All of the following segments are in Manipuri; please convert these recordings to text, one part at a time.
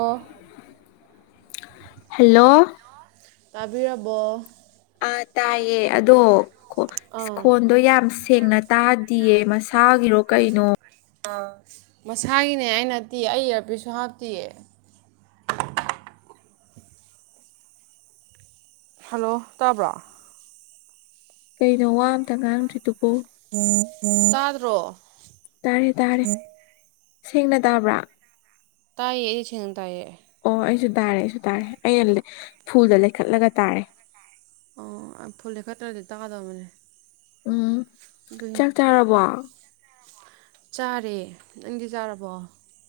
ꯑꯣ ꯍꯦꯜꯂꯣ ꯇꯥꯕꯤꯔꯕꯣ ꯑꯥ ꯇꯥꯏꯌꯦ ꯑꯗꯣ ꯑꯥ ꯈꯣꯟꯗꯣ ꯌꯥꯝ ꯁꯦꯡꯅ ꯇꯥꯗꯤꯌꯦ ꯃꯁꯥ ꯒꯨꯔꯣ ꯀꯩꯅꯣ ꯑ ꯃꯁꯥꯒꯤꯅꯦ ꯑꯩ ꯅꯠꯇꯤꯌꯦ ꯑꯩ ꯏꯌꯔꯄꯤꯁꯨ ꯍꯥꯞꯇꯤꯌꯦ [inaudible] ꯍꯜꯂꯣ ꯇꯥꯕ꯭ꯔꯣ ꯀꯩꯅꯣ ꯋꯥ ꯑꯝꯇ ꯉꯥꯡꯗ꯭ꯔꯤꯗꯨꯕꫭ ꯇꯥꯗ꯭ꯔꯣ ꯇꯥꯔꯦ ꯇꯥꯔꯦ ꯁꯦꯡꯅ ꯇꯥꯕ꯭ꯔꯥ ꯇꯥꯏꯌꯦ ꯆꯅ ꯇꯥꯏꯌꯦꯑꯦ ꯑꯣ ꯑꯩꯁꯨ ꯇꯥꯔꯦ ꯑꯩꯁꯨ ꯇꯥꯔꯦ ꯑꯩꯅ ꯐꯨꯜꯗ ꯂꯩꯈꯠꯂꯒ ꯇꯥꯔꯦ ꯑꯣ ꯐꯨꯗꯤ ꯈꯠꯇ꯭ꯔꯗꯤ ꯇꯛꯀꯗꯕꯅꯦ ꯎꯝ ꯆꯥꯛ ꯆꯥꯔꯕꯣ ꯆꯥꯔꯦ ꯅꯪꯗꯤ ꯆꯥꯔꯕꯣ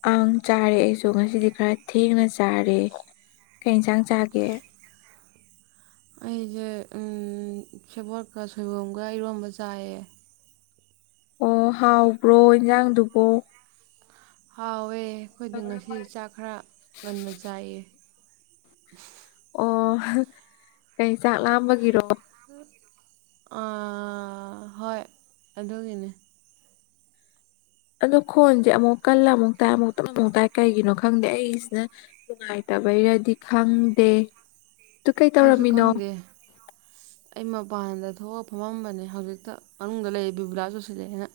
ꯑꯥꯡ ꯆꯥꯔꯦ ꯑꯩꯁꯨ ꯉꯁꯤꯗꯤ ꯈꯔ ꯊꯦꯡꯅ ꯆꯥꯔꯦ ꯀꯩ ꯏꯟꯁꯥꯡ ꯆꯥꯒꯦ [inaudible] ꯑꯩꯁꯦ ꯎꯝ ꯁꯦꯕꯣꯠꯀ ꯁꯣꯏꯕꯨꯝꯒ ꯏꯔꯣꯟꯕ ꯆꯥꯏꯌꯦ ꯑꯣ ꯍꯥꯎꯕ꯭ꯔꯣ ꯏꯟꯖꯥꯡꯗꯨꯕꯣ ꯍꯥꯎꯋꯦ ꯑꯩꯈꯣꯏꯗꯤ ꯉꯁꯤ ꯆꯥꯛ ꯈꯔ ꯉꯟꯅ ꯆꯥꯏꯌꯦ ꯑꯣ ꯀꯩ ꯆꯥꯛ ꯂꯥꯝꯕꯒꯤꯔꯣ ꯑꯥ ꯍꯣꯏ ꯑꯗꯨꯒꯤꯅꯤ ꯑꯗꯣ ꯈꯣꯟꯁꯦ ꯑꯃꯨꯛ ꯀꯜꯂ ꯑꯃꯨꯛ ꯇꯥꯏ ꯑꯃꯨꯛ ꯇꯞꯅ ꯑꯃꯨꯛ ꯇꯥꯏ ꯀꯩꯒꯤꯅꯣ ꯈꯪꯗꯦ ꯑꯩꯁꯤꯅ ꯅꯨꯉꯥꯏꯇ ꯇꯕꯩꯔꯗꯤ ꯈꯪꯗꯦ [inaudible] ꯇꯨ ꯀꯩ ꯑꯩꯁꯨ ꯇꯧꯔꯝꯃꯤꯅꯣ ꯈꯪꯗꯦ ꯑꯩ ꯃꯄꯥꯟꯗ ꯊꯣꯛꯑ ꯐꯝꯃꯝꯕꯅꯦ ꯍꯧꯖꯤꯛꯇ ꯃꯅꯨꯡꯗ ꯂꯩꯌꯦ ꯕꯤꯕꯨꯂꯥ ꯆꯨꯁꯤꯜꯂꯛꯑꯦꯅ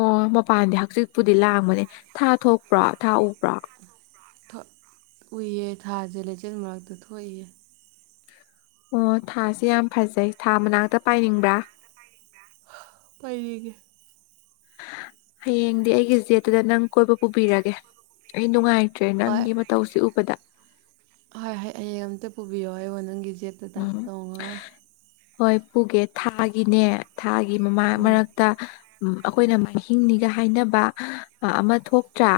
ꯑꯣ ꯃꯄꯥꯟꯗꯤ ꯍꯛꯆꯤꯠꯄꯨꯗꯤ ꯂꯥꯡꯕꯅꯦ ꯊꯥ ꯊꯣꯛꯄ꯭ꯔꯣ ꯊꯥ ꯎꯕ꯭ꯔꯣ ꯊꫭꯛ ꯎꯏꯌꯦ ꯊꯥꯁꯦ ꯂꯩꯆꯤꯜ ꯃꯔꯛꯇ ꯊꯣꯛꯏꯌꯦ ꯑꯣ ꯊꯥꯁꯦ ꯌꯥꯝ ꯐꯖꯩ ꯊꯥ ꯃꯅꯥꯛꯇ ꯄꯥꯏꯅꯤꯡꯕ꯭ꯔꯥ ꯄꯥꯏꯅꯤꯡꯉꯦ ꯍꯌꯦꯡꯗꯤ ꯑꯩꯒꯤ ꯖꯦꯠꯇꯨꯗ ꯅꯪ ꯀꯣꯏꯕ ꯄꯨꯕꯤꯔꯒꯦ ꯑꯩ ꯅꯨꯡꯉꯥꯏ ꯇ꯭ꯔꯦ ꯍꯣꯏ ꯅꯪꯒꯤ ꯃꯇꯧꯁꯤ ꯎꯕꯗ ꯍꯣꯏ ꯍꯣꯏ ꯍꯌꯦꯡ ꯑꯝꯇ ꯄꯨꯕꯤꯌꯣ ꯑꯩꯕꫭ ꯅꯪꯒꯤ ꯖꯦꯠꯇꯨꯗ ꯎꯝ ꯅꯣꯡꯉ ꯍꯣꯏ ꯄꯨꯒꯦ ꯊꯥꯒꯤꯅꯦ ꯊꯥꯒꯤ ꯃꯃꯥ ꯎꯝ ꯃꯔꯛꯇ ꯎꯝ ꯑꯩꯈꯣꯏꯅ ꯃꯍꯤꯡꯅꯤꯒ ꯍꯥꯏꯅꯕ ꯑꯃ ꯊꯣꯛꯇ꯭ꯔꯥ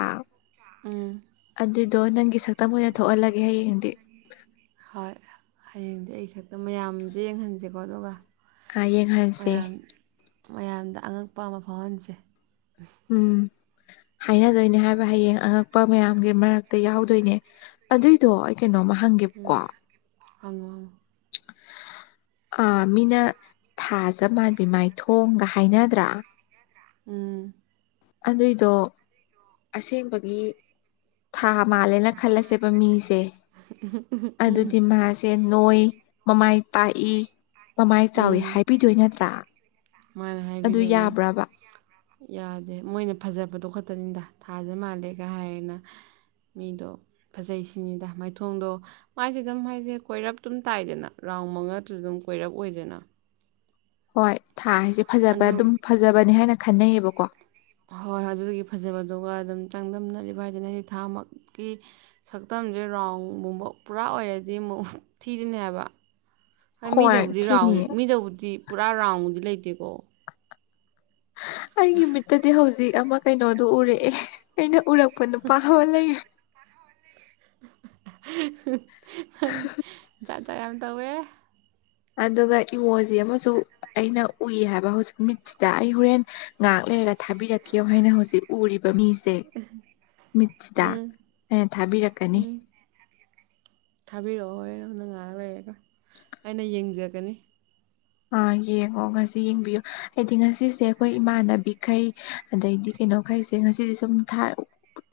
ꯎꯝ ꯑꯗꯨꯏꯗꯣ ꯅꯪꯒꯤ ꯁꯛꯇꯝ ꯑꯣꯏꯅ ꯊꯣꯛꯍꯜꯂꯒꯦ ꯍꯌꯦꯡꯗꯤ ꯍꯣꯏ ꯍꯌꯦꯡꯗꯤ ꯑꯩ ꯁꯛꯇꯝ ꯃꯌꯥꯝꯁꯦ ꯌꯦꯡꯍꯟꯁꯦꯀꯣ ꯑꯗꯨꯒ ꯥ ꯑꯥ ꯌꯦꯡꯍꯟꯁꯦ ꯃꯌꯥꯝ ꯃꯌꯥꯝꯗ ꯑꯉꯛꯄ ꯑꯃ ꯐꯥꯎꯍꯟꯁꯦ ꯎꯝ [inaudible] ꯍꯥꯏꯅꯗꯣꯏꯅꯦ ꯍꯥꯏꯕ ꯍꯌꯦꯡ ꯑꯉꯛꯄ ꯃꯌꯥꯝꯒꯤ ꯃꯔꯛꯇ ꯌꯥꯎꯗꯣꯏꯅꯦ ꯑꯗꯨꯏꯗꯣ ꯑꯩ ꯀꯩꯅꯣꯃ ꯍꯪꯒꯦꯞꯀꯣ ꯍꯪꯉꯥ ꯍꯪꯉꫭ [inaudible] ꯑꯥ ꯃꯤꯅ ꯊꯥꯖ ꯃꯥꯟꯕꯤ ꯃꯥꯏ ꯊꯣꯡꯒ ꯍꯥꯏꯅꯗ꯭ꯔꯥ ꯎꯝ ꯑꯗꯨꯏꯗꯣ ꯑꯁꯦꯡꯕꯒꯤ ꯊꯥ ꯊꯥ ꯃꯥꯜꯂꯦꯅ ꯈꯜꯂꯁꯦꯕ ꯃꯤꯁꯦ ꯑꯗꯨꯗꯤ ꯃꯥꯁꯦ ꯅꯣꯏ ꯃꯃꯥꯏ ꯄꯥꯛꯏ ꯃꯃꯥꯏ ꯆꯥꯎꯋꯤ ꯎꯝ ꯍꯥꯏꯕꯤꯗꯣꯏ ꯅꯠꯇ꯭ꯔꯥ ꯃꯥꯅ ꯑꯗꯨ ꯍꯥꯏꯕꯤꯗꯣꯏꯅꯦ ꯌꯥꯕ꯭ꯔꯕ ꯌꯥꯗꯦ ꯃꯣꯏꯅ ꯐꯖꯕꯗꯣ ꯈꯠꯇꯅꯤꯗ ꯊꯥꯁꯦ ꯃꯥꯜꯂꯦꯒ ꯍꯥꯏꯔꯦꯅ ꯃꯤꯗꯣ ꯐꯖꯩ ꯁꯤꯅꯤꯗ ꯃꯥꯏꯊꯣꯡꯗꯣ ꯃꯥꯏꯁꯦ ꯑꯗꯨꯝ ꯍꯥꯏꯁꯦ ꯀꯣꯏꯔꯞ ꯇꯝ ꯇꯥꯏꯗꯅ ꯔ ꯇꯥꯎ ꯃꯉꯥꯗꯨ ꯑꯗꯨꯝ ꯀꯣꯏꯔꯞ ꯑꯣꯏꯏꯗꯅ ꯍꯣꯏ ꯊꯥꯁꯦ ꯐꯖꯕ ꯑꯗꯨꯝ ꯐꯖꯕꯅꯦ ꯍꯥꯏꯅ ꯈꯟꯅꯩꯌꯦꯕꯀꯣ ꯍꯣꯏ ꯑꯗꯨꯗꯒꯤ ꯐꯖꯕꯗꯨ ꯑꯗꯨꯝ ꯆꯥꯡꯗꯝꯅꯔꯤꯕ ꯍꯥꯏꯗꯅ ꯑꯩꯗꯤ ꯊꯥꯃꯛꯀꯤ ꯁꯛꯇꯝꯁꯦ ꯔꯥꯎꯟ ꯕ ꯄꯨꯔꯥ ꯑꯣꯏꯔꯗꯤ ꯑꯃꯨꯛ ꯊꯤꯗꯣꯏꯅꯦ ꯍꯥꯏꯕ ꯍ ꯍꯣꯏ ꯃꯤꯗꯕꯨꯗꯤ ꯔꯥꯎ ꯊꯤꯅꯤ ꯃꯤꯗꯕꯨꯗꯤ ꯄꯨꯔꯥ ꯔꯥꯎꯗꯤ ꯂꯩꯇꯦꯀꯣ ꯑꯩꯒꯤ ꯃꯤꯠꯇꯗꯤ ꯍꯧꯖꯤꯛ ꯑꯃ ꯀꯩꯅꯣꯗꯨꯣ ꯎꯔꯛꯑꯦ ꯑꯩꯅ ꯎꯔꯛꯄ ꯄꯨꯣꯏ ꯅꯨ ꯄꯥ ꯂꯩ ꯖꯥꯠ ꯖꯠ ꯌꯥꯝ ꯇꯧꯋꯦ ꯑꯗꯨꯒ ꯏꯋꯣꯁ ꯑꯃꯁꯨ ꯑꯩꯅ ꯎꯏ ꯍꯥꯏꯕ ꯍꯧꯖꯤꯛ ꯃꯤꯠꯁꯤꯗ ꯑꯩ ꯍꯣꯔꯦꯟ ꯉꯥꯛꯂ ꯊꯕꯤ ꯔ ꯀꯈꯤꯕ ꯍ ꯍꯥꯏꯅ ꯍꯧꯖꯤ ꯎꯔꯤ ꯃꯤꯁꯦ ꯃꯤꯠꯁꯤꯗ ꯎꯝ ꯑꯩꯅ ꯊꯥꯕꯤꯔꯛꯀꯅꯤ ꯎꯝ ꯊꯥꯕꯤꯔꯛꯑꯣ ꯍꯣꯏꯣꯔꯅ ꯉꯥꯏꯔ ꯂꯩꯔꯦꯒ ꯑꯩꯅ ꯌꯦꯡꯖꯒꯅꯤ ꯑꯥ ꯌꯦꯡꯉꯣ ꯉꯁꯤ ꯌꯦꯡꯕꯤꯌꯨ ꯑꯩꯗꯤ ꯉꯁꯤꯁꯦ ꯑꯩꯈꯣꯏ ꯏꯃꯥꯟꯅꯕꯤꯈꯩ ꯑꯗꯩꯗꯤ ꯀꯩꯅꯣꯈꯩꯁꯦ ꯉꯁꯤꯗꯤ ꯁꯨꯝ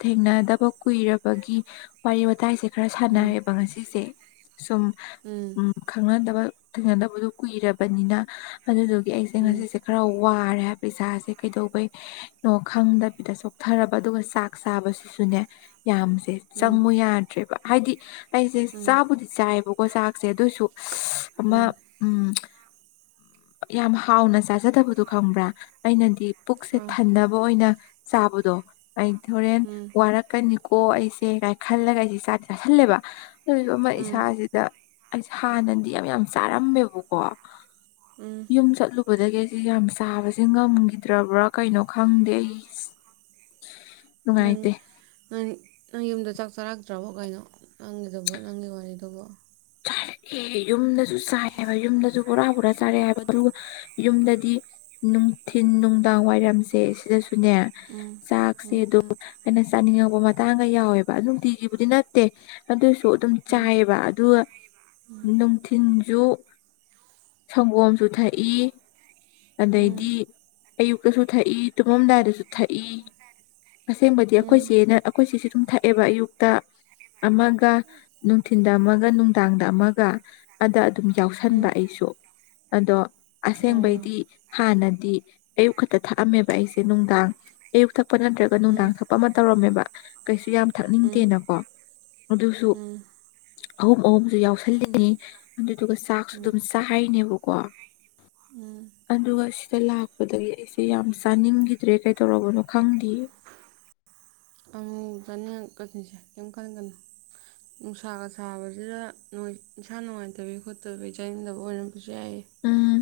ꯊꯦꯡꯅꯗꯕ ꯀꯨꯏꯔꯕꯒꯤ ꯋꯥꯔꯤ ꯋꯥꯇꯥꯏꯁꯦ ꯈꯔ ꯎꯝ ꯁꯥꯟꯅꯔꯦꯕ ꯉꯁꯤꯁꯦ ꯁꯨꯝ ꯎꯝ ꯈꯪꯅꯗꯕ ꯊꯦꯡꯅꯗꯕꯗꯣ ꯀꯨꯏꯔꯕꯅꯤꯅ ꯑꯗꯨꯗꯨꯒꯤ ꯑꯩꯁꯦ ꯎꯝ ꯉꯁꯤꯁꯦ ꯈꯔ ꯋꯥꯔꯦ ꯍꯥꯏꯕꯩꯁꯥꯁꯦ ꯀꯩꯗꯧꯕꯩꯅꯣ ꯈꯪꯗꯕꯤꯗ ꯆꯣꯛꯊꯔꯕ ꯑꯗꯨꯒ ꯆꯥꯛ ꯆꯥꯕꯁꯤ ꯁꯅ ꯌꯥꯝꯁꯦ ꯎꯝ ꯆꯪꯉꯨ ꯌꯥꯗ꯭ꯔꯦꯕ ꯍꯥꯏꯗꯤ ꯑꯩꯁꯦ ꯎꯝ ꯆꯥꯛꯕꯨꯗꯤ ꯆꯥꯏꯌꯦꯕꯀꯣ ꯆꯥꯛꯁꯦ ꯑꯗꯨꯁꯨ ꯎꯝ ꯑꯃ ꯎꯝ ꯌꯥꯝ ꯍꯥꯎꯅ ꯆꯥꯖꯗꯕꯗꯨꯣ ꯈꯪꯕ꯭ꯔꯥ ꯑꯩꯅꯗꯤ ꯄꯨꯛꯁꯦ ꯑꯥ ꯊꯟꯅꯕ ꯑꯣꯏꯅ ꯆꯥꯕꯗꯣ ꯑꯩ ꯍꯣꯔꯦꯟ ꯎꯝ ꯋꯥꯔꯛꯀꯅꯤ ꯀꯣ ꯑꯩꯁꯦ ꯀꯥꯏꯅ ꯈꯜꯂꯒ ꯑꯩꯁꯦ ꯏ ꯆꯥꯗꯤꯦ ꯆꯥꯁꯜꯂꯦꯕ ꯑꯗꯨꯏꯁꯨ ꯑꯃ ꯎꯝ ꯏꯁꯥꯁꯤꯗ ꯑꯩꯁꯦ ꯍꯥꯟꯅꯗꯤ ꯌꯥꯝ ꯌꯥꯝ ꯆꯥꯔꯝꯃꯦꯕꯀꯣ ꯎꯝ ꯌꯨꯝ ꯆꯠꯂꯨ ꯎ ꯑꯗꯨꯗꯒꯤ ꯑꯩꯁ ꯌꯥꯝ ꯆꯥꯕꯕꯁꯤꯦ ꯉꯝꯈꯤꯗ꯭ꯔꯕ꯭ꯔꯥ ꯀꯩꯅꯣ ꯈꯪꯗꯦ ꯑꯩ ꯑꯪ ꯅꯨꯡꯉꯥꯏꯇꯦ ꯎ ꯅꯪ ꯌꯨꯝꯗ ꯆꯥꯛ ꯆꯥꯔꯛꯇ꯭ꯔꯕꯣ ꯀꯩꯅꯣ ꯅꯪꯒꯤꯗꯨꯕꯣ ꯅꯪꯒꯤ ꯋꯥꯔꯤꯗꯨꯕꯣ ꯑꯦ ꯌꯨꯝꯗꯁꯨ ꯆꯥꯏ ꯍꯥꯏꯕ ꯌꯨꯝꯗꯁꯨ ꯕꯣꯔꯥ ꯕꯣꯔꯥ ꯆꯥꯔꯦ ꯍꯥꯏꯕ ꯑꯗꯨꯒ ꯌꯨꯝꯗꯗꯤ ꯅꯨꯡꯊꯤꯤꯟ ꯅꯨꯡꯗꯥꯡ ꯋꯥꯏꯔꯝꯁꯦ ꯁꯤꯗꯁꯨꯅꯦ ꯎꯝ ꯆꯥꯛꯁꯦ ꯎꯝ ꯑꯗꯨꯝ ꯍꯥꯏꯅ ꯆꯥꯅꯤꯡꯉꯛꯄ ꯃꯇꯥꯡꯒ ꯌꯥꯎꯋꯦꯕ ꯑꯗꯨ ꯅꯨꯡꯇꯤꯒꯤꯕꯨꯗꯤ ꯅꯠꯇꯦ ꯑꯗꯨ ꯇꫭ ꯑꯗꯨꯝ ꯆꯥꯏꯑꯕ ꯑꯗꯨꯒ ꯅꯨꯡꯊꯤꯟ ꯟꯁꯨꯨ ꯁꯪꯒꯣꯝꯁꯨ ꯊꯛꯏ ꯎꯝ ꯑꯗꯩꯗꯤ ꯑꯌꯨꯛꯇꯁꯨ ꯊꯛꯏ ꯇꯨꯝꯃꯝꯗꯥꯏꯗꯁꯨ ꯊꯛꯏ ꯑꯁꯦꯡꯕꯗꯤ ꯑꯩꯈꯣꯏ ꯎꯝ ꯆꯦꯅ ꯑꯩꯈꯣꯏ ꯆꯁꯤ ꯁꯨꯝ ꯊꯛꯑꯦꯕ ꯑꯌꯨꯛꯇ ꯑꯃꯒ ꯅꯨꯡꯊꯤꯤꯟꯗ ꯑꯃꯒ ꯅꯨꯡꯗꯥꯡꯗ ꯑꯃꯒ ꯑꯗ ꯑꯗꯨꯝ ꯎꯝ ꯎꯝ ꯌꯥꯎꯁꯟꯕ ꯑꯩꯁꯨ ꯑꯗꯣ ꯑꯣ ꯑꯁꯦꯡꯕꯩꯗꯤ ꯍꯥꯟꯅ ꯍꯥꯏꯗꯤ ꯑꯌꯨꯛ ꯈꯛꯇ ꯊꯛꯑꯝꯃꯦꯕ ꯑꯩꯁꯦ ꯅꯨꯡꯗꯥꯡ ꯑꯌꯨꯛ ꯊꯛꯄ ꯅꯠꯇ꯭ꯔꯒ ꯅꯨꯡꯗꯥꯡ ꯎꯝ ꯊꯛꯄ ꯑꯃ ꯇꯧꯔꯝꯃꯦꯕ ꯀꯩꯁꯨ ꯌꯥꯝ ꯎꯝ ꯊꯛꯅꯤꯡꯗꯦꯅꯀꯣ ꯑꯗꯨꯁꯨ ꯑꯍꯨꯝ ꯑꯍꯨꯝꯁꯨ ꯌꯥꯎꯁꯜꯂꯤꯅꯤ ꯑꯗꯨꯗꯨꯒ ꯆꯥꯛꯁꯨ ꯎꯝ ꯎꯝ ꯑꯗꯨꯝ ꯆꯥꯔꯤꯅꯦꯕꯀꯣ ꯎꯝ ꯑꯗꯨꯒ ꯁꯤ ꯂꯥꯛꯄꯗꯒꯤ ꯑꯩꯁꯦ ꯌꯥꯝ ꯆꯥꯅꯤꯡꯈꯤꯗ꯭ꯔꯦ ꯀꯩꯗꯧꯔꯕꯅꯣ ꯈꯪꯗꯦꯌꯦ ꯑꯪ ꯆꯅꯤꯁꯦ ꯀꯩꯝ ꯀꯟ ꯀꯩꯅꯣ ꯅꯨꯡꯁꯥꯒ ꯁꯥꯕꯁꯤꯗ ꯏꯁꯟꯁꯥ ꯅꯨꯡꯉꯥꯏꯇꯕꯤ ꯈꯣꯠꯇꯕꯤ ꯆꯥꯅꯤꯡꯗꯕ ꯑꯣꯏꯔꯝ ꯌꯥꯏ ꯎꯝ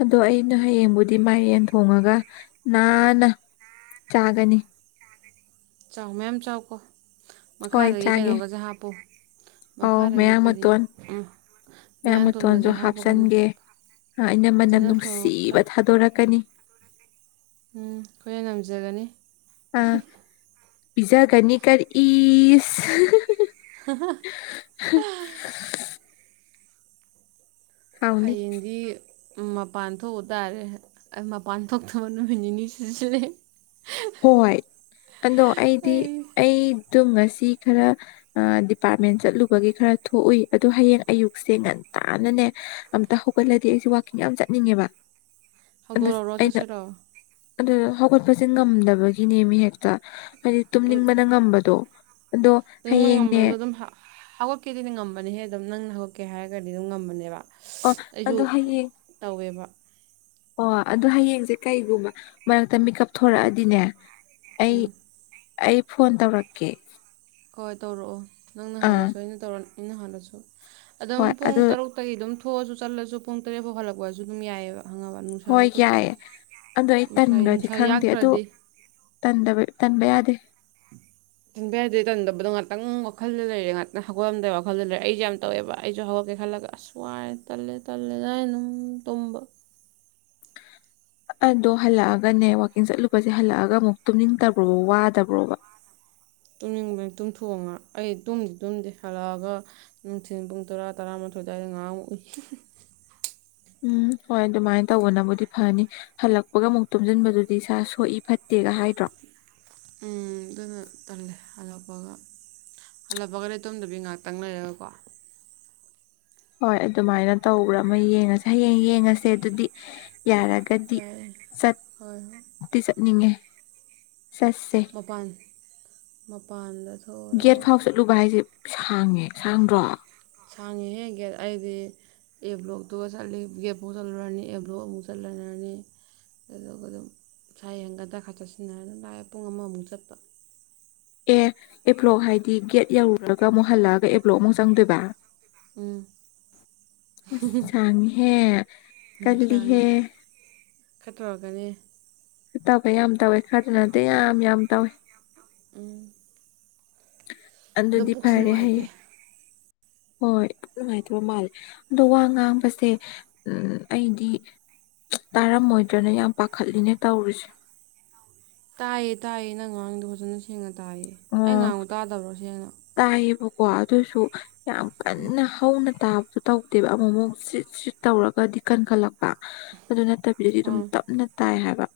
ꯑꯗꯣ ꯑꯩꯅ ꯍꯌꯦꯡꯕꯨꯗꯤ ꯃꯥꯏ ꯌꯦꯟ ꯊꯣꯉꯒ ꯅꯥꯟꯅ ꯆꯥꯒꯅꯤ ꯆꯥꯎ ꯃꯌꯥꯝ ꯆꯥꯎꯀꯣ ꯍꯣꯏ ꯃꯈꯥꯗꯒꯤ ꯆꯥꯒꯦ ꯀꯩꯅꯣꯒꯁꯦ ꯍꯥꯞꯄꯨ ꯑꯧ ꯃꯈꯥꯗꯒꯤ ꯃꯌꯥꯡ ꯀꯔꯤ ꯃꯇꯣꯟ ꯎ ꯃꯌꯥꯡ ꯃꯌꯥꯡꯊꯣꯟꯒꯁꯦ ꯃꯇꯣꯟꯁꯨ ꯍꯥꯞꯄꯒꯅꯦ ꯍꯥꯞꯆꯟꯒꯦ ꯑꯩꯅ ꯃꯅꯝ ꯐꯖꯅ ꯊꯣꯡꯉꯒ ꯆꯥꯎ ꯅꯨꯡꯁꯤꯕ ꯊꯥꯗꯣꯔꯛꯀꯅꯤ ꯎꯝ ꯑꯩꯈꯣꯏꯅ ꯉꯝꯖꯒꯅꯤ ꯑ ꯄꯤꯖꯒꯅꯤꯀꯔꯁ [unintelligible] ꯍꯥꯎꯅꯤ ꯍꯌꯦꯡꯗꯤ ꯃꯄꯥꯟ ꯊꯣꯛꯎ ꯇꯥꯔꯦ ꯑꯩ ꯃꯄꯥꯟ ꯊꯣꯛꯇꯕ ꯅꯨꯃꯤꯠ ꯅꯤꯅꯤ ꯁꯨꯁꯨꯔ‌ꯦ ꯍꯣꯏ ꯑꯗꯣ ꯑꯩꯗꯤ ꯑꯩ ꯑꯗꯨꯨꯝ ꯉꯁꯤ ꯈꯔ ꯑꯥ ꯗꯤꯄꯥꯔꯠꯃꯦꯟ ꯆꯠꯂꯨꯕꯒꯤ ꯈꯔ ꯊꯣꯛꯎꯏ ꯑꯗꯣ ꯍꯌꯦꯡ ꯑꯌꯨꯛꯁꯦ ꯉꯟ ꯇꯥꯅꯅꯦ ꯑꯝꯇ ꯍꯧꯒꯠꯂꯗꯤ ꯑꯩꯁꯦ ꯋꯥꯥꯛꯀꯤꯡ ꯌꯥꯝ ꯆꯠꯅꯤꯡꯉꯦꯕ [unintelligible] ꯑꯗꯨ ꯑꯩꯅ ꯆꯠꯁꯤꯔꯣ ꯑꯗꯨ ꯍꯧꯒꯠꯄꯁꯦ ꯉꯝꯗꯕꯒꯤꯅꯦ ꯃꯤ ꯍꯦꯛꯇ ꯍꯥꯏꯗꯤ ꯎꯝ ꯇꯨꯝꯅꯤꯡꯕꯅ ꯉꯝꯕꯗꯣ ꯑꯗꯣ ꯍꯌꯦꯡꯅꯦ ꯍꯧꯒꯠꯀꯦꯗꯤꯅ‌ꯦ ꯉꯝꯕꯅꯤꯍꯦ ꯑꯗꯨꯝ ꯅꯪꯅ ꯍꯧꯒꯠꯀꯦ ꯍꯥꯏꯔꯒꯗꯤ ꯑꯗꯨꯝ ꯉꯝꯕꯅꯦꯕ ꯑꯣ ꯑꯁ ꯑꯩꯖꯨ ꯑꯗꯣ ꯍꯌꯦꯡ ꯇꯧꯋꯦꯕ ꯑꯣ ꯑꯗꯨ ꯍꯌꯦꯡꯁꯦ ꯀꯩꯒꯨꯝꯕ ꯃꯔꯛꯇ ꯃꯤꯀꯞ ꯊꯣꯔꯛꯑꯗꯤꯅꯦ ꯑꯩ ꯎꯝ ꯑꯩ ꯐꯣꯟ ꯇꯧꯔꯛꯀꯦ ꯍꯣꯏ ꯇꯧꯔꯛꯑꯣ ꯅꯪꯅ ꯑꯥ ꯍꯜꯂꯁꯨ ꯑꯩꯅ ꯇꯧꯔꯛ ꯑꯩꯅ ꯍꯜꯂꯁꯨ ꯑꯗꯨꯝ ꯍꯣꯏ ꯄꯨꯡ ꯑꯗꯨ ꯇꯔꯨꯛꯇꯒꯤ ꯑꯗꯨꯝ ꯊꯣꯛꯑꯁꯨ ꯆꯠꯂꯁꯨ ꯄꯨꯡ ꯇꯔꯦꯠ ꯐꯥꯎ ꯍꯜꯂꯛꯄꯁꯨ ꯑꯗꯨꯝ ꯌꯥꯏꯕ ꯍꯣꯏ ꯌꯥꯏ ꯑꯗꯣ ꯑꯩ ꯅꯨꯡꯁꯥ ꯇꯟꯈ꯭ꯔꯗꯤ ꯅꯨꯡꯁꯥ ꯈꯪꯗꯦ ꯑꯗ‌ꯣ ꯌꯥꯛꯇ꯭ꯔꯗꯤ ꯇꯟꯗꯕ ꯇꯟꯕ ꯌꯥꯗꯦ ꯇꯟꯕ ꯌꯥꯗ‌ꯦ ꯇꯟꯗꯕꯗꯣ ꯉꯥꯛꯇꯪ ꯋꯥꯈꯜꯗ ꯂꯩꯔꯦ ꯉꯥꯛꯇꯪ ꯍꯧꯒꯠꯂꯝꯗꯥꯏ ꯋꯥꯈꯜꯗ ꯂꯩꯔꯦ ꯑꯩꯁꯨ ꯌꯥꯝ ꯇꯧꯋꯦꯕ ꯑꯩꯁꯨ ꯍꯧꯒꯠ ꯀ‌ꯦ ꯈꯜꯂꯒ ꯑꯁ ꯋꯥꯔ‌ꯦ ꯇꯜꯂꯦ ꯇꯜꯂꯦꯗꯅ ꯑꯗꯨꯝ ꯇꯨꯝꯕ ꯑꯗꯣ ꯍꯜꯂꯛꯑꯒꯅꯦ ꯋꯥꯛꯀꯤꯡ ꯆꯠꯂꯨꯕꯁꯦ ꯍꯜꯂꯛꯑꯒ ꯑꯃꯨꯛ ꯇꯨꯝꯅꯤꯡꯗꯕ꯭ꯔꯣ ꯋꯥꯗꯕ꯭ꯔꯣꯕ [inaudible] ꯇꯨꯝꯅꯤꯡꯕꯅꯤ ꯇꯨꯝꯊꯣꯛꯑ‌ꯣ ꯑꯩ ꯇꯨꯝꯗꯤ ꯇꯨꯝꯗꯦ ꯍꯜꯂꯛꯑꯒ ꯅꯨꯡꯊꯤꯟ ꯄꯨꯡ ꯇꯔꯥ ꯇꯔꯥꯃ ꯊ‌ꯣꯏ ꯑꯗꯥꯏꯗ ꯉꯥꯛ ꯃꯨꯛ ꯎꯏ ꯎꯝ ꯍꯣꯏ ꯑꯗꯨꯃꯥꯏꯅ ꯇꯧꯕꯅꯕꯨꯗꯤ ꯐꯅꯤ ꯍꯜꯂꯛꯄꯒ ꯑꯃꯨꯛ ꯇꯨꯝꯁꯤꯟꯕꯗꯨꯗꯤ ꯏꯁꯥ ꯁꯣꯛꯏ ꯐꯠꯇꯦ ꯒ ꯍꯥꯏꯗ꯭ꯔꯣ ꯎꯝ ꯑꯗꯨꯅ ꯇꯜꯂꯦ ꯍꯜꯂꯛꯄꯒ ꯍꯜꯂꯞꯄꯒꯅ‌ꯦ ꯇꯨꯝꯗꯕꯤ ꯉꯥꯏꯍꯥꯛꯇꯪ ꯂꯩꯔꯒꯀꯣ ꯍꯣꯏ ꯑꯗꯨꯃꯥꯏꯅ ꯇꯧꯕ꯭ꯔꯥ ꯑꯃ ꯌꯦꯡꯉꯁꯦ ꯍꯌꯦꯡ ꯌꯦꯡꯉꯁꯦ ꯑꯗꯨꯗꯤ ꯌꯥꯔꯒꯗꯤ ꯌꯥꯏ ꯍꯣꯏ ꯍꯣꯏ ꯆꯠꯇꯤ ꯆꯠꯅꯤꯡꯉꯦ ꯆꯠꯁ‌ꯦ ꯃꯄꯥꯟ ꯃꯄꯥꯟꯗ ꯒꯦꯠ ꯊꯣꯛꯎꯔꯒ ꯐꯥꯎ ꯆꯠꯂꯨꯕ ꯍꯥꯏꯁꯦ ꯎꯝ ꯁꯥꯡꯉꯦ ꯁꯥꯡꯗ꯭ꯔꯣ ꯁꯥꯡꯉꯤꯍꯦ ꯒꯦꯠ ꯑꯩꯗꯤ ꯑꯦꯕ꯭ꯂꯣꯛꯇꯨꯒ ꯆꯠꯂꯤ ꯒꯦꯞꯐꯧ ꯆꯠꯂꯨꯔꯅꯤ ꯑꯦꯕ꯭ꯂꯣꯛ ꯑꯃꯨꯛ ꯆꯠꯂꯔꯅꯤ ꯑꯗꯨꯒ ꯑꯗꯨꯝ ꯏꯁꯥ ꯌꯦꯡꯒ ꯗ꯭ꯔ ꯈꯥꯔ ꯆꯠꯁꯤꯟꯅꯔꯒ ꯑꯗꯨꯝ ꯂꯥꯛꯑꯦ ꯄꯨꯡ ꯑꯃꯃꯨꯛ ꯆꯠꯄ ꯑꯦ ꯑꯦꯕ꯭ꯂꯣ ꯍꯥꯏꯗꯤ ꯒꯦꯠ ꯌꯧꯔꯨꯔꯒ ꯃꯨꯛ ꯍꯜꯂꯛꯑꯒ ꯑꯦꯕ꯭ꯂꯣ ꯑꯃꯨꯛ ꯆꯪꯗꯣꯏꯕ ꯎꯝ ꯑ ꯆꯥꯡ ꯍꯦ ꯀꯜꯂꯤ ꯍꯦ ꯈꯠꯇꯔꯒꯅꯤ ꯇꯕ ꯌꯥꯝ ꯇꯧꯋꯦ ꯈꯔꯗꯅꯗꯤ ꯌꯥꯝ ꯌꯥꯝ ꯇꯧꯋꯦ ꯎꯝ ꯑꯗꯣ ꯑꯗꯨꯗꯤ ꯄꯨꯛꯁꯨ ꯐꯔꯦ ꯍꯥꯏꯌꯦ ꯅꯨꯡꯉꯥꯏꯇꯦ ꯍꯣꯏ ꯅꯨꯡꯉꯥꯏꯇꯕ ꯃꯥꯜꯂꯦ ꯑꯗꯣ ꯋꯥ ꯉꯥꯡꯕꯁꯦ ꯑꯩꯗꯤ ꯇꯥꯔꯝꯃꯣꯏꯗ꯭ꯔꯅ ꯌꯥꯝ ꯄꯥꯈꯠꯂꯤꯅꯦ ꯇꯧꯔꯤꯨꯁꯦ ꯇꯥꯏꯌꯦ ꯇꯥꯏꯌꯦ ꯅꯪ ꯉꯥꯡꯗꯣ ꯐꯖꯅ ꯁꯦꯡꯅ ꯇꯥꯏꯌꯦ ꯑꯩ ꯑꯣ ꯉꯥꯡꯗ ꯇꯥꯗꯕ꯭ꯔꯣ ꯁꯦꯡꯅ ꯋꯥ ꯑꯗꯨꯁꯨ ꯌꯥꯝ ꯀꯟꯅ ꯍꯧꯅ ꯇꯥꯕ ꯨ ꯇꯧꯗꯦꯕ ꯑꯃꯨꯛ ꯑꯃꯨꯛ ꯁꯤꯠ ꯁꯤꯠ ꯇꯧꯔꯒꯗꯤ ꯀꯟꯈꯠꯂꯛꯄ ꯑꯗꯨ ꯅꯠꯇꯕꯤꯗꯗꯤ ꯑꯗꯨꯝ ꯑꯥ ꯇꯞꯅ ꯇꯥꯏ ꯍꯥꯏꯕ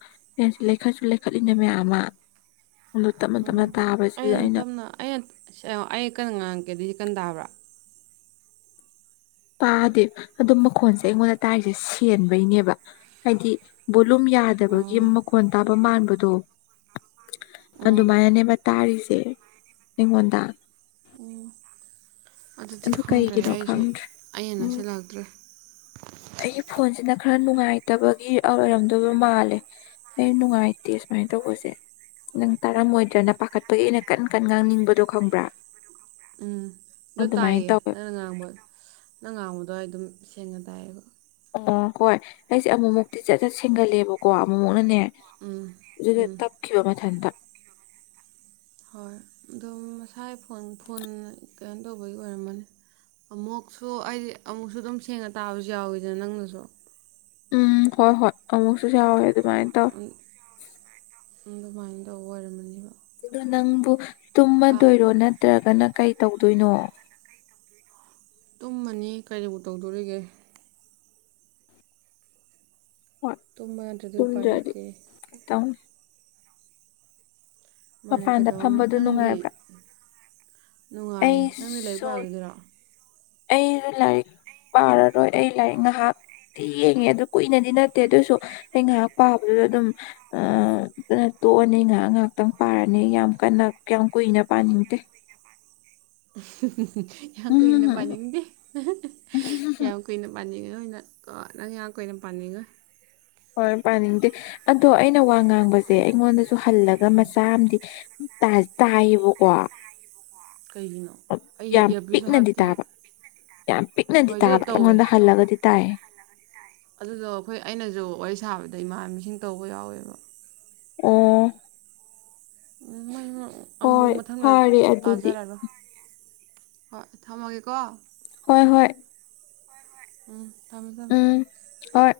ꯑ ꯈꯠꯁꯨ ꯂꯩꯈꯠꯂꯤꯅ ꯃꯌꯥꯝ ꯑꯃ ꯎꯠꯇꯃꯦ ꯇꯃꯦ ꯑꯩ ꯇꯞꯅ ꯑ ꯑꯩ ꯀꯩꯅ ꯉꯥꯡꯔꯛꯀꯦ ꯑꯗꯨꯀꯟ ꯇꯥꯕ꯭ꯔꯥ ꯇꯥꯗꯦ ꯑꯗꯨ ꯃꯈꯣꯟꯁꯦ ꯑꯩꯉꯣꯟꯗ ꯇꯥꯔꯤꯁꯦ ꯁꯦꯟꯕꯩꯅꯦꯕ ꯍꯥꯏꯗꯤꯠ ꯂꯨꯝ ꯌꯥꯗꯕꯒꯤ ꯑꯣ ꯃꯈꯣꯟ ꯇꯥꯕ ꯃꯥꯟꯕꯗꯣ ꯑꯣ ꯑꯗꯨꯃꯥꯏꯅꯅꯦ ꯇꯥꯔꯤꯁꯦ ꯑꯩꯉꯣꯟꯗ ꯎꯝ ꯑꯗꯨꯗꯤ ꯑꯗꯨ ꯈꯪꯗ꯭ꯔꯦ ꯀꯩꯒꯤꯅꯣ ꯑꯩꯁꯨ ꯈꯪꯗ꯭ꯔꯦ ꯑꯟꯅ ꯎꯝ ꯁꯤ ꯂꯥꯛꯇ꯭ꯔꯦ ꯑꯩꯒꯤ ꯐꯣꯟꯁꯤꯅ ꯈꯔ ꯅꯨꯡꯉꯥꯏꯇꯕꯒꯤ ꯑꯣꯏꯔꯝꯗꯣꯏꯕ ꯃꯥꯜꯂꯦ ꯑꯩ ꯅꯨꯡꯉꯥꯏꯇꯦ ꯁꯨꯃꯥꯏꯅ ꯇꯧꯕꯁꯦ ꯅꯪ ꯇꯥꯔꯝꯃꯣꯏꯗ꯭ꯔꯅ ꯄꯥꯈꯠꯄꯒꯤ ꯑꯩꯅ ꯀꯟ ꯀꯟ ꯉꯥꯡꯅꯤꯡꯕꯗꯣ ꯈꯪꯕ꯭ꯔꯥ ꯎꯝ ꯑꯗꯨꯣ ꯑꯗꯨꯃꯥꯏꯅ ꯇꯥꯏꯌꯦ ꯇꯧꯋꯦ ꯅꯪ ꯉꯥꯡꯕ ꯅꯪ ꯉꯥꯡꯕꯗ ꯑꯗꯨꯋꯥꯏ ꯑꯗꯨꯝ ꯁꯦꯡꯅ ꯇꯥꯏꯌꯦꯕ ꯑꯣ ꯍꯣꯏ ꯑꯩꯁꯦ ꯑꯃꯨꯛꯃꯨꯛꯇꯤ ꯆꯠ ꯆꯠ ꯁꯦꯡꯒꯠꯂꯦꯕꯀꯣ ꯑꯃꯨꯛꯃꯨꯅꯅꯦ ꯎꯝ ꯑꯗꯨ ꯎꯝ ꯇꯞꯈꯤꯕ ꯃꯊꯟꯇ ꯍꯣꯏ ꯑꯣ ꯃꯁꯥꯏ ꯐꯣꯟ ꯐꯣꯟ ꯀꯩꯅꯣ ꯇꯧꯕꯒꯤ ꯑꯣꯏꯔꯝꯃꯅꯤ ꯑꯃꯨꯛꯁꯨ ꯑꯩꯗꯤ ꯑꯃꯨꯛꯁꯨ ꯑꯗꯨꯝ ꯁꯦꯡꯅ ꯇꯥꯕꯁꯨ ꯌꯥꯎꯋꯤꯗ ꯅꯪꯅꯁꯨ ꯎꯝ ꯍꯣꯏ ꯍꯣꯏ ꯑꯃꯨꯛꯁꯨ ꯌꯥꯎꯋꯦ ꯑꯗꯨꯃꯥꯏꯅ ꯇꯧ ꯑꯗꯨꯃꯥꯏꯅ ꯇꯧꯕ ꯑꯣꯏꯔꯝꯃꯅꯦꯕ ꯑꯗꯨꯗꯣ ꯅꯪꯕꯨ ꯇꯨꯝꯃꯗꯣꯏꯔꯣ ꯅꯠꯇ꯭ꯔꯒꯅ ꯀꯩ ꯇꯧꯗꯣꯏꯅꯣ ꯇꯨꯝꯃꯅꯤ ꯀꯔꯤꯕꯨ ꯇꯧꯗꯣꯔꯤꯒꯦ ꯍꯣꯏ ꯇꯣꯃꯥꯟ ꯑꯗꯨꯗꯤ ꯄꯥꯏ ꯇꯨꯝꯗ꯭ꯔꯗꯤ ꯂꯩꯇ ꯀꯩ ꯇꯧꯅꯤ ꯃꯥꯃꯅ ꯃꯄꯥꯟꯗ ꯀꯩꯗꯧꯅꯤ ꯐꯝꯕꯗꯨ ꯅꯪꯒꯤ ꯅꯨꯡꯉꯥꯏꯕ꯭ꯔꯥ ꯅꯨꯡꯉꯥꯏꯌꯦ ꯅꯪꯗꯤ ꯂꯥꯏꯔꯤꯛ ꯑꯩꯁꯨ ꯄꯥꯈꯤꯗꯣꯏꯔꯣ ꯑꯩꯁꯨ ꯂꯥꯏꯔꯤꯛ ꯄꯥꯔꯔꯣꯏ ꯑꯩ ꯂꯥꯏꯔꯤꯛ ꯉꯥꯏꯍꯥꯛ ꯤ ꯌꯦꯡꯉꯦ ꯑꯗꯨ ꯀꯨꯏꯅꯗꯤ ꯅꯠꯇꯦ ꯑꯗꯨꯑꯣꯁꯨ ꯑꯩ ꯉꯥꯏꯍꯥꯛ ꯄꯥꯕꯗꯨꯁꯨ ꯑꯗꯨꯝ ꯇꯣꯛꯑꯅꯤ ꯉꯥꯏꯍꯥꯛ ꯉꯥꯏꯍꯥꯛꯇꯪ ꯄꯥꯔꯅꯤ ꯌꯥꯝ ꯀꯟꯅ ꯌꯥꯝ ꯀꯨꯏꯅ ꯄꯥꯅꯤꯡꯗꯦ ꯌꯥ ꯀꯨꯏꯅ ꯎꯝ ꯄꯅꯤꯅꯤꯡꯅꯤꯡꯗꯦ ꯌꯥ ꯀꯨꯏꯅ ꯄꯥꯅꯤꯡꯉ ꯅꯣꯏꯅ ꯅꯪ ꯉꯥꯏꯍꯥꯛ ꯀꯨꯏꯅ ꯄꯥꯅꯤꯡꯉ ꯍꯣꯏ ꯄꯥꯅꯤꯡꯗꯦ ꯑꯗꯣ ꯑꯩꯅ ꯋꯥ ꯉꯥꯡꯕꯁꯦ ꯑꯩꯉꯣꯟꯗ ꯁꯨꯍꯜꯂꯒ ꯃꯆꯥ ꯑꯃꯗꯤ ꯇꯥꯏꯌꯦꯕꯀꯣ ꯀꯩꯒꯤꯅꯣ ꯑꯩ ꯍꯦꯛ ꯌꯥꯝ ꯏꯔꯕꯤꯁꯨ ꯄꯤꯛꯅꯗꯤ ꯍꯥꯞꯇꯤꯌꯦ ꯇꯥꯕ ꯌꯥꯝ ꯄꯤꯛꯅꯗꯤ ꯍꯣꯏ ꯑꯗꯨ ꯇꯥꯕ ꯇꯧꯋꯦ ꯑꯩꯉꯣꯟꯗ ꯍꯜꯂꯒꯗꯤ ꯇꯥꯏꯌꯦ ꯑꯗꯨꯗꯣ ꯑꯩꯈꯣꯏ ꯑꯩꯅꯁꯨ ꯋꯥꯔꯤ ꯁꯥꯕꯗ ꯏꯃꯥꯟꯅꯕꯤꯁꯤꯡ ꯇꯧꯕ ꯌꯥꯎꯋꯦꯕ ꯎ ꯎꯣꯏ ꯑꯃꯨꯛ ꯃꯊꯪꯗ ꯐꯔꯦ ꯑꯗꯨꯗꯤ ꯇꯥꯖꯔꯔꯣꯏ ꯍꯣꯏ ꯊꯝꯃꯒꯦꯀꯣ ꯍꯣꯏ ꯍꯣꯏ ꯎꯝ ꯊꯃꯣ ꯊꯃꯣ ꯎꯝ ꯍꯣꯏ